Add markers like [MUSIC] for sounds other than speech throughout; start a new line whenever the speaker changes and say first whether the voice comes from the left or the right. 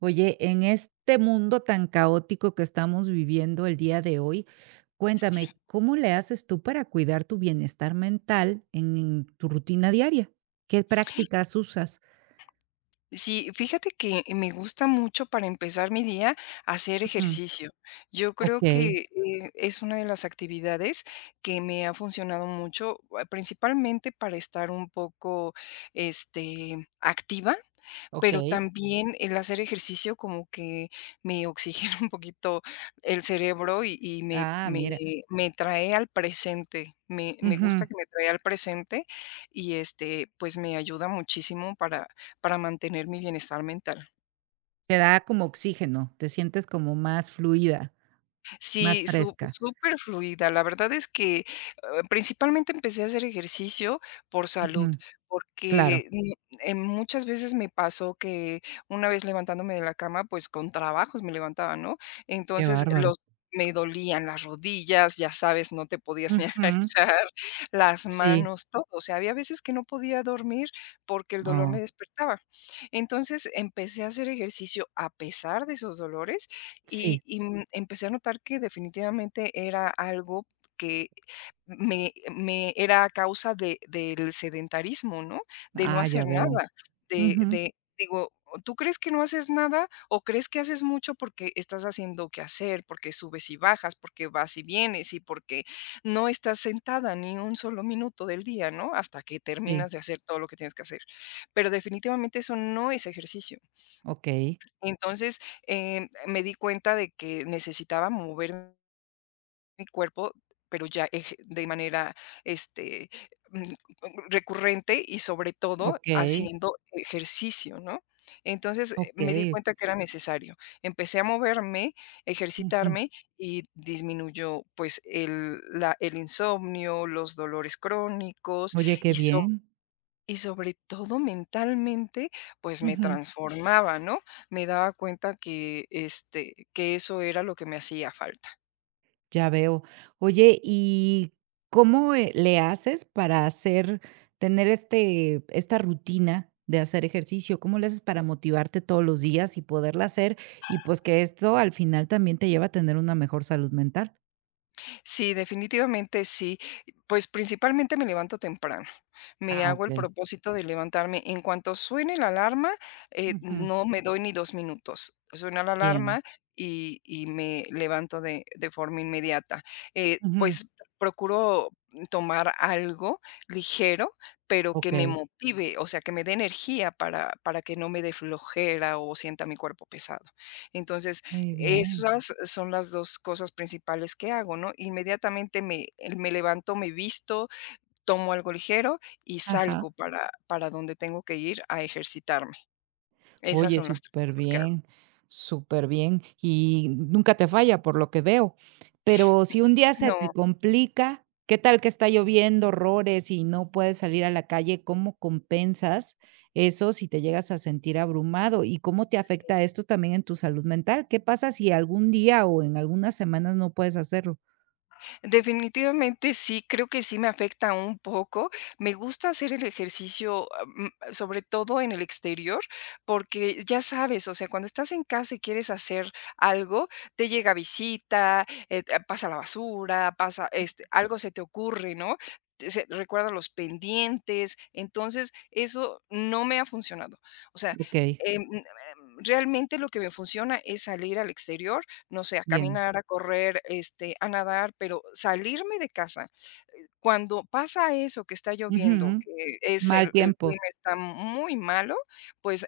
right: Oye, en este mundo tan caótico que estamos viviendo el día de hoy, cuéntame, ¿cómo le haces tú para cuidar tu bienestar mental en tu rutina diaria? ¿Qué prácticas usas?
left: Sí, fíjate que me gusta mucho para empezar mi día hacer
right: Ujú.
left: ejercicio. Yo creo
right: Okey,
left: que es una de las actividades que me ha funcionado mucho, principalmente para estar un poco, activa, pero
right: okey.
left: también el hacer ejercicio como que me oxigena [LAUGHS] un poquito el cerebro y y me
right: Ah,
left: me
right: mira.
left: me trae al presente. Me
right: Ujú.
left: gusta que me trae al presente y, pues, me ayuda muchísimo para mantener mi bienestar mental.
right: Te da como oxígeno, te sientes como más fluida, más
left: Sí, su
right: fresca.
left: súper fluida. La verdad es que, principalmente empecé a hacer ejercicio por salud,
right: Ujú, claro.
left: porque, muchas veces me pasó que una vez levantándome de la cama, pues, con trabajos me levantaba, ¿no?
right: Qué
left: Entonces,
right: bárbaro.
left: los me dolían las rodillas, ya sabes, no te podías ni [LAUGHS]
right: Ujú.
left: agachar, las
right: Sí.
left: manos, todo. O sea, había veces que no podía dormir porque el dolor me
right: Oh,
left: despertaba. Entonces, empecé a hacer ejercicio a pesar de esos dolores y
right: sí.
left: y, mm, empecé a notar que definitivamente era algo que me era a causa de del sedentarismo, ¿no? De no
right: Ah, ya
left: hacer
right: veo.
left: nada, de
right: Ujú.
left: de digo, ¿tú crees que no haces nada o crees que haces mucho porque estás haciendo que hacer, porque subes y bajas, porque vas y vienes y porque no estás sentada ni un solo minuto del día, ¿no?, hasta que
right: Sí.
left: terminas de hacer todo lo que tienes que hacer? Pero definitivamente eso no es ejercicio.
right: Okey,
left: Entonces, me di cuenta de que necesitaba mover mi cuerpo, pero ya eje de manera, este, mm, recurrente y sobre todo
right: okey.
left: haciendo ejercicio, ¿no? Entonces, me di
right: Okey,
left: cuenta que era necesario. Empecé a moverme,
right: ujú.
left: ejercitarme y disminuyó, pues, el la el insomnio, los dolores crónicos
right: Oye, qué
left: y so
right: bien.
left: y sobre todo mentalmente, pues me
right: Ujú,
left: transformaba, ¿no? Me daba cuenta que, que eso era lo que me hacía falta.
right: ya veo. Oye, ¿y cómo, le haces para hacer tener esta rutina de hacer ejercicio? ¿Cómo le haces para motivarte todos los días y poderla hacer? Y, pues, que esto al final también te lleva a tener una mejor salud mental.
left: Sí, definitivamente sí. Pues principalmente me levanto temprano. Me
right: Ah,
left: hago el
right: okey.
left: propósito de levantarme. En cuanto suene la alarma,
right: Ujú,
left: no me doy ni 2 minutos. Suena la
right: bien.
left: alarma y me levanto de forma inmediata.
right: Ujú,
left: Pues, procuro tomar algo ligero, pero que me
right: okey,
left: motive, o sea, que me dé energía para que no me dé flojera o sienta mi cuerpo pesado. Entonces,
right: muy bien.
left: esas son las 2 cosas principales que hago, ¿no? Inmediatamente me levanto, me visto, tomo algo ligero y
right: Ajá.
left: salgo para donde tengo que ir a ejercitarme. Esas
right: Oye,
left: son las 3
right: súper
left: cosas que hago.
right: bien, superbién, bien. Y nunca te falla, por lo que veo. Pero si un
left: [LAUGHS]
right: día se te
left: No.
right: complica, ¿qué tal que está lloviendo horrores y no puedes salir a la calle? ¿Cómo compensas eso si te llegas a sentir abrumado? ¿Y cómo te afecta esto también en tu salud mental? ¿Qué pasa si algún día o en algunas semanas no puedes hacerlo?
left: Definitivamente sí, creo que sí me afecta un poco. Me gusta hacer el ejercicio, sobre todo en el exterior, porque ya sabes, o sea, cuando estás en casa y quieres hacer algo, te llega visita, pasa la basura, pasa, algo se te ocurre, ¿no? Recuerda los pendientes, entonces eso no me ha funcionado. O sea,
right: Okey,
left: em, em, realmente lo que me funciona es salir al exterior, no sé, a
right: bien.
left: caminar, a correr, a nadar, pero salirme de casa. Cuando pasa eso que está lloviendo,
right: Ujú.
left: que es
right: Mal
left: el
right: tiempo.
left: clima está muy malo, pues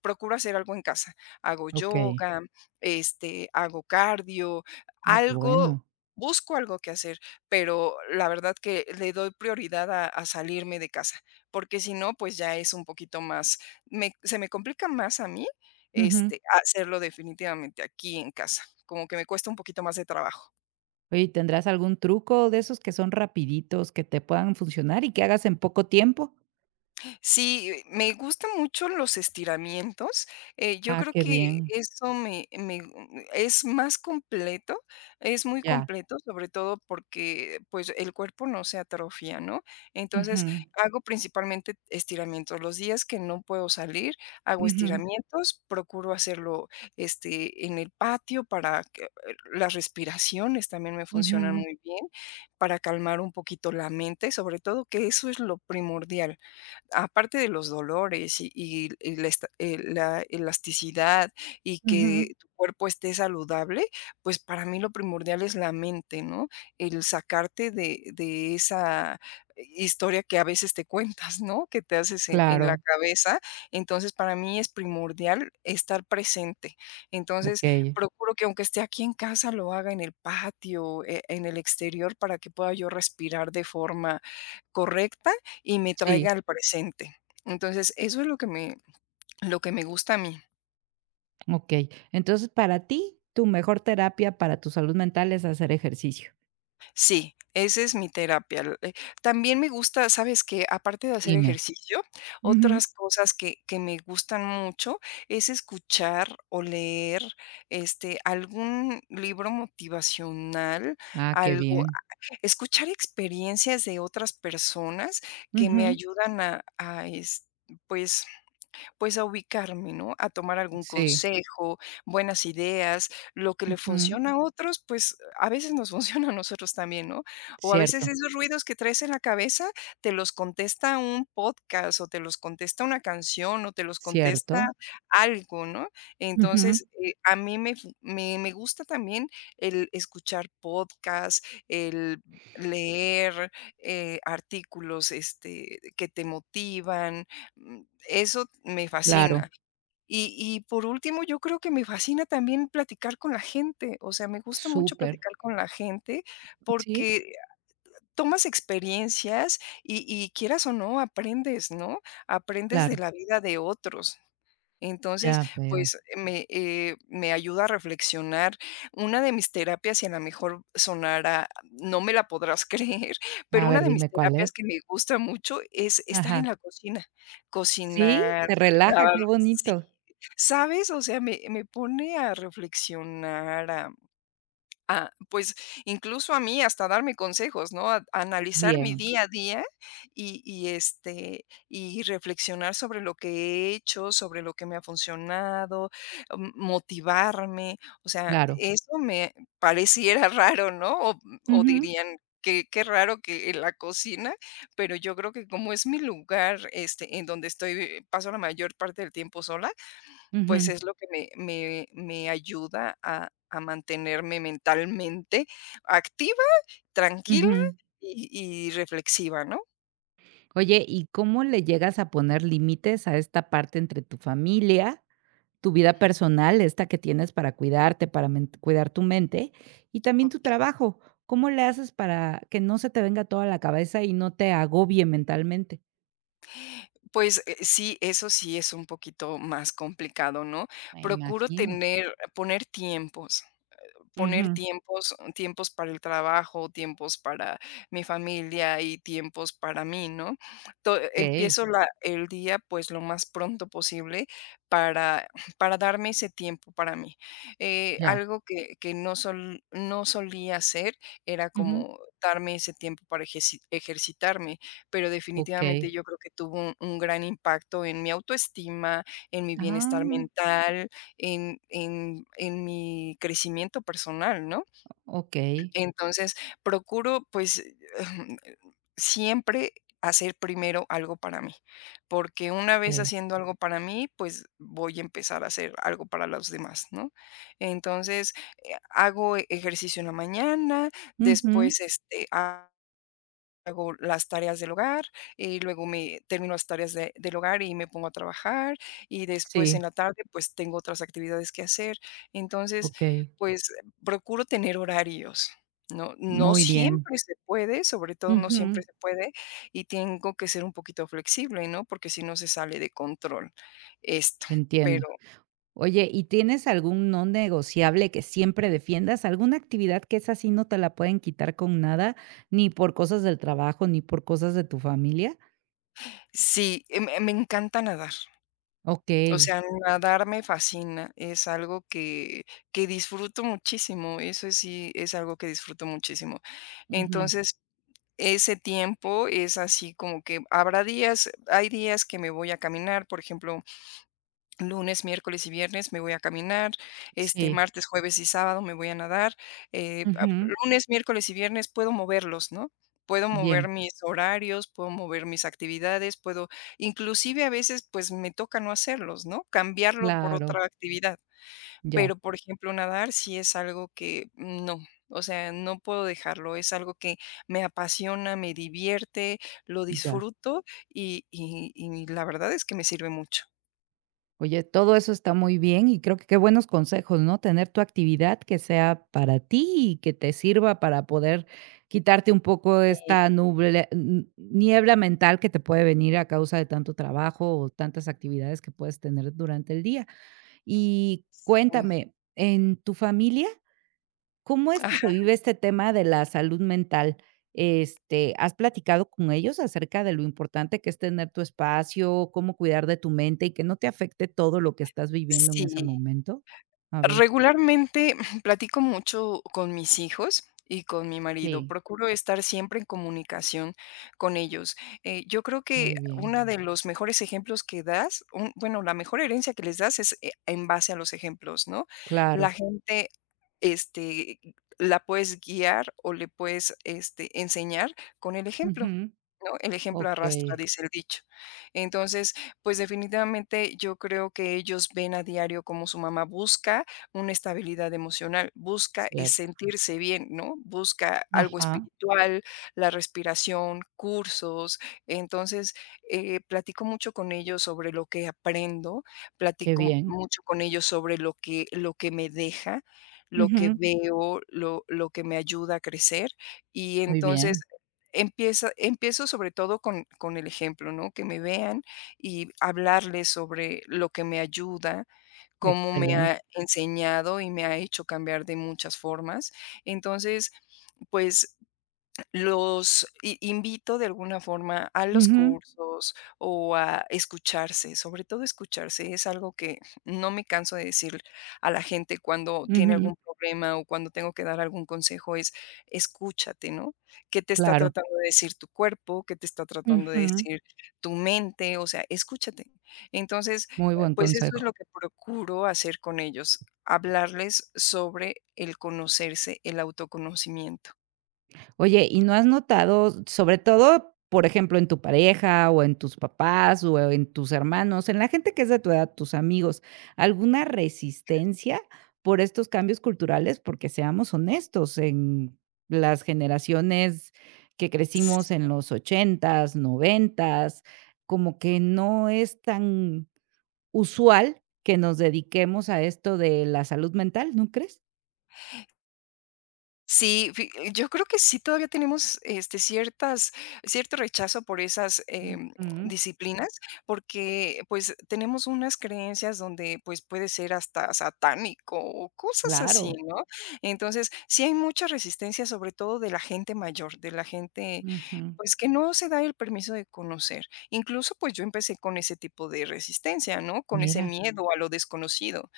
left: procuro hacer algo en casa. Hago
right: Okey.
left: yoga, hago cardio,
right: Ah, qué
left: algo,
right: bueno.
left: busco algo que hacer, pero la verdad que le doy prioridad a salirme de casa, porque si no, pues ya es un poquito más, se me complica más a mí, hacerlo definitivamente aquí en casa, como que me cuesta un poquito más de trabajo.
right: Oye, ¿y tendrás algún truco de esos que son rapiditos, que te puedan funcionar y que hagas en poco tiempo?
left: Sí, me gustan mucho los estiramientos. Yo
right: Ah,
left: creo
right: qué
left: que
right: bien.
left: eso me, me gu- es más completo, es muy
right: Ya.
left: completo, sobre todo porque pues el cuerpo no se atrofia, ¿no? Entonces
right: Ujú,
left: hago principalmente estiramientos. Los días que no puedo salir, hago
right: ujú,
left: estiramientos, procuro hacerlo, en el patio para que las respiraciones también me funcionan
right: ujú,
left: muy bien, para calmar un poquito la mente, sobre todo que eso es lo primordial, aparte de los dolores y la esta la elasticidad y
right: ujú.
left: que tu cuerpo esté saludable. Pues, para mí lo primordial es la mente, ¿no? El sacarte de esa historia que a veces te cuentas, ¿no? Que te haces en la
right: Claro,
left: cabeza. Entonces, para mí es primordial estar presente. Entonces,
right: okey.
left: procuro que aunque esté aquí en casa, lo haga en el patio, en el exterior, para que pueda yo respirar de forma correcta y me
right: Sí,
left: traiga al presente. Entonces, eso es lo que me gusta a mí.
right: okey. Entonces, para ti, tu mejor terapia para tu salud mental es hacer ejercicio.
left: Sí, esa es mi terapia. L También me gusta, ¿sabes que Aparte de hacer
right: Dime.
left: ejercicio,
right: Ujú.
left: otras cosas que me gustan mucho es escuchar o leer, algún libro motivacional,
right: Ah, qué
left: algo,
right: bien.
left: escuchar experiencias de otras personas que me
right: Ujú.
left: ayudan a es, pues, pues a ubicarme, ¿no? A tomar algún
right: Sí.
left: consejo, buenas ideas, lo que le
right: Ujú.
left: funciona a otros, pues a veces nos [LAUGHS] funciona a nosotros también, ¿no? O a veces
right: Cierto,
left: esos ruidos que traes en la cabeza te los contesta un podcast o te los contesta una canción o te los contesta
right: cierto.
left: algo, ¿no?
right: Ujú.
left: Entonces, a mí me gusta también el escuchar podcasts, el leer artículos, que te motivan, mm, eso me
right: Claro.
left: fascina. Y por último, yo creo que me fascina también platicar con la gente, o sea, me gusta mucho
right: Súper.
left: platicar con la gente
right: Sí,
left: porque tomas experiencias y quieras o no, aprendes, ¿no? Aprendes de
right: claro.
left: la vida de otros. Entonces,
right: Ya veo.
left: pues, me ayuda a reflexionar. Una de mis terapias, y a lo mejor sonará, no me la podrás [LAUGHS] creer, pero
right: A
left: una
right: ver,
left: de mis
right: dime cuál
left: terapias
right: es.
left: que me gusta mucho es estar
right: Ajá.
left: en la cocina,
right: Sí,
left: cocinar,
right: te relaja,
left: lavar,
right: qué
left: sí,
right: bonito.
left: ¿sabes? O sea, me pone a reflexionar. Ah, pues, incluso a mí, hasta darme consejos, ¿no? A analizar mi
right: Bien,
left: día a día y este, y reflexionar sobre lo que he hecho, sobre lo que me ha funcionado, motivarme. O sea,
right: claro.
left: eso me pareciera [LAUGHS] raro, ¿no? O
right: Ujú,
left: dirían: Qué raro que en la cocina", pero yo creo que como es mi lugar, en donde estoy, paso la mayor parte del tiempo sola, pues
right: ujú,
left: es lo que me ayuda a mantenerme mentalmente activa, tranquila
right: ujú.
left: y reflexiva, ¿no?
right: Oye, ¿y cómo le llegas a poner límites a esta parte entre tu familia, tu vida personal, esta que tienes para cuidarte, para men cuidar tu mente, y también tu
left: Okey.
right: trabajo? ¿Cómo le haces para que no se te venga toda la cabeza y no te agobie mentalmente?
left: Pues, sí, eso sí es un poquito más complicado, ¿no?
right: Me
left: Procuro
right: imagino.
left: tener poner tiempos. Poner
right: Ujú.
left: tiempos, para el trabajo, tiempos para mi familia y tiempos para mí, ¿no? To
right: Okey,
left: Empiezo la el día, pues, lo más pronto posible para para darme ese tiempo para mí.
right: ya.
left: Algo que no sol no solía hacer era
right: Ujú.
left: como darme ese tiempo para ejeci ejercitarme, pero definitivamente
right: Okey.
left: yo creo que tuvo un gran impacto en mi autoestima, en mi bienestar
right: Ah,
left: mental, en en mi crecimiento personal, ¿no?
right: okey.
left: Entonces, procuro, pues, [SIGHS] [LAUGHS] siempre hacer primero algo para mí, porque una vez
right: Eh.
left: haciendo algo para mí, pues, voy a empezar a hacer algo para los demás, ¿no? Entonces, hago ejercicio en la mañana,
right: Ujú.
left: después, este, ha hago las tareas del hogar, y luego me termino las tareas de del hogar y me pongo a trabajar, y después en
right: Sí.
left: la tarde, pues, tengo otras actividades que hacer. Entonces,
right: Okey,
left: pues, procuro tener horarios, ¿no? No
right: muy bien.
left: siempre se puede, sobre todo no
right: Ujú.
left: siempre se puede, y tengo que ser un poquito flexible, ¿no? Porque si no se sale de control esto,
right: Entiendo.
left: pero
right: Oye, ¿y tienes algún no negociable que siempre defiendas? ¿Alguna actividad que esa sí no te la pueden quitar con nada, ni por cosas del trabajo, ni por cosas de tu familia?
left: sí, me me encanta nadar. O
right: Okey.
left: sea, nadar me fascina, es algo que disfruto muchísimo, eso sí es algo que disfruto muchísimo.
right: Ujú.
left: Entonces, ese tiempo es así como que habrá días, hay días que me voy a caminar, por ejemplo, lunes, miércoles y viernes me voy a caminar,
right: Sí.
left: martes, jueves y sábado me voy a nadar, ap
right: Ujú.
left: lunes, miércoles y viernes puedo moverlos, ¿no? Puedo mover
right: Bien,
left: mis horarios, puedo mover mis actividades, puedo inclusive a veces, pues, me toca no hacerlos, ¿no? Cambiarlo por
right: claro.
left: otra actividad.
right: Ya,
left: Pero, por ejemplo, nadar sí es algo que no, o sea, no puedo dejarlo, es algo que me apasiona, me divierte, lo
right: ya.
left: disfruto y la verdad es que me sirve mucho.
right: Oye, todo eso está muy bien y creo que qué buenos consejos, ¿no? Tener tu actividad que sea para ti y que te sirva para poder quitarte un poco
left: Eh,
right: esta niebla mental que te puede venir a causa de tanto trabajo o tantas actividades que puedes tener durante el día. Y
left: sí.
right: cuéntame, ¿en tu familia cómo es que se
left: Ajá,
right: vive este tema de la salud mental? Este, ¿has platicado con ellos acerca de lo importante que es tener tu espacio, cómo cuidar de tu mente y que no te afecte todo lo que estás viviendo en ese
left: sí.
right: momento? A ver,
left: Regularmente [LAUGHS] [CLEARS THROAT] platico mucho con mis hijos y con mi marido.
right: sí,
left: Procuro estar siempre en comunicación con ellos. Yo creo que
right: muy bien,
left: una de los mejores ejemplos que das, un bueno, la mejor herencia que les das es, en base a los ejemplos, ¿no? La
right: claro.
left: gente, este, la puedes guiar o le puedes, enseñar con el ejemplo.
right: Ujú,
left: ¿No? El ejemplo arrastra,
right: okey,
left: dice el dicho. Entonces, pues definitivamente yo creo que ellos ven a diario cómo su mamá busca una estabilidad emocional, busca es
right: cierto.
left: sentirse bien, ¿no? Busca algo
right: Ajá,
left: espiritual, la respiración, cursos. Entonces, platico mucho con ellos sobre lo que aprendo,
right: qué
left: platico
right: bien.
left: mucho con ellos sobre lo que me deja, lo que
right: Ujú,
left: veo, lo que me ayuda a crecer. Y
right: muy
left: entonces
right: bien,
left: Empieza empiezo sobre todo con el ejemplo, ¿no? Que me vean y hablarles sobre lo que me ayuda, cómo me
right: excelente.
left: ha enseñado y me ha hecho cambiar de muchas formas. Entonces, pues, los i invito de alguna forma a los
right: Ujú,
left: cursos o a escucharse, sobre todo escucharse, es algo que no me canso de decir a la gente cuando tiene
right: ujú,
left: algún problema o cuando tengo que dar algún consejo, es escúchate, ¿no? ¿Qué te está
right: claro.
left: tratando de decir tu cuerpo? ¿Qué te está tratando de
right: Ujú,
left: decir tu mente? O sea, escúchate. Entonces,
right: muy buen
left: pues eso es
right: consejo.
left: lo que procuro hacer con ellos, hablarles sobre el conocerse, el autoconocimiento.
right: Oye, ¿y no has notado, sobre todo, por ejemplo, en tu pareja o en tus papás o en tus hermanos, en la gente que es de tu edad, tus amigos, alguna resistencia por estos cambios culturales? Porque seamos honestos, en las generaciones que crecimos en los ochentas, noventas, como que no es tan usual que nos dediquemos a esto de la salud mental, ¿no crees?
left: Sí, fi yo creo que sí todavía tenemos, ciertas cierto rechazo por esas,
right: Ujú, claro.
left: disciplinas, porque, pues, tenemos unas creencias donde, pues, puede ser hasta satánico o cosas así,
right: Claro.
left: ¿no? Entonces, sí hay mucha resistencia, sobre todo de la gente mayor, de la gente,
right: Ujú.
left: pues, que no se da el permiso de conocer. Incluso, pues, yo empecé con ese tipo de resistencia, ¿no? Con ese Sí.
right: Mira.
left: miedo a lo desconocido.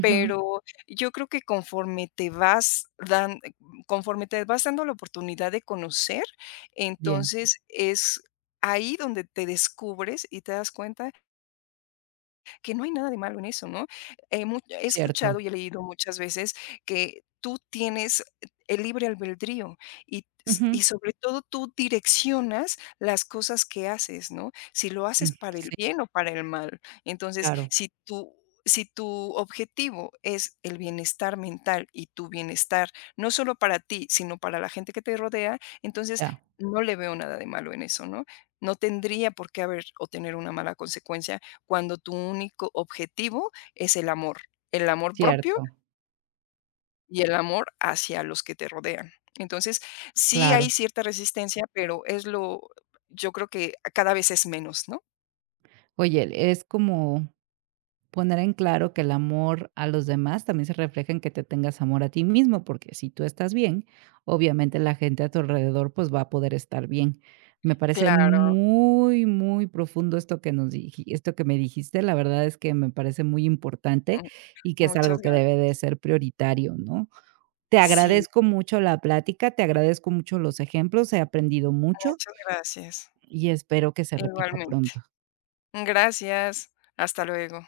left: Pero yo creo que conforme te vas dando la oportunidad de conocer,
right: Bien,
left: entonces es ahí donde te descubres y te das cuenta que no hay nada de malo en eso, ¿no? He escuchado
right: cierto.
left: y he leído muchas veces que tú tienes el libre albedrío y
right: Ujú.
left: y sobre todo tú direccionas las cosas que haces, ¿no? Si lo
right: Mm,
left: haces para el
right: sí,
left: bien o para el mal. Entonces,
right: claro,
left: si tú... Si tu objetivo es el bienestar mental y tu bienestar, no solo para ti, sino para la gente que te rodea, entonces
right: ya,
left: no le veo nada de malo en eso, ¿no? No tendría por qué haber o tener una mala consecuencia cuando tu único objetivo es el amor propio
right: cierto,
left: y el amor hacia los que te rodean. Entonces, sí
right: claro.
left: hay cierta resistencia, pero es lo yo creo que cada vez es menos, ¿no?
right: Oye, es como poner en claro que el amor a los demás también se refleja en que te tengas amor a ti mismo, porque si tú estás bien, obviamente la gente a tu alrededor, pues, va a poder estar bien. Me parece
left: Claro,
right: muy, muy profundo esto que nos diji esto que me dijiste, la verdad es que me parece muy importante
left: mm,
right: y que es
left: muchas
right: algo que
left: gracias.
right: debe de ser prioritario, ¿no? Te
left: Sí,
right: agradezco mucho la plática, te agradezco mucho los ejemplos, he aprendido mucho
left: muchas gracias.
right: y espero que se repita
left: Igualmente.
right: pronto.
left: Gracias. Hasta luego.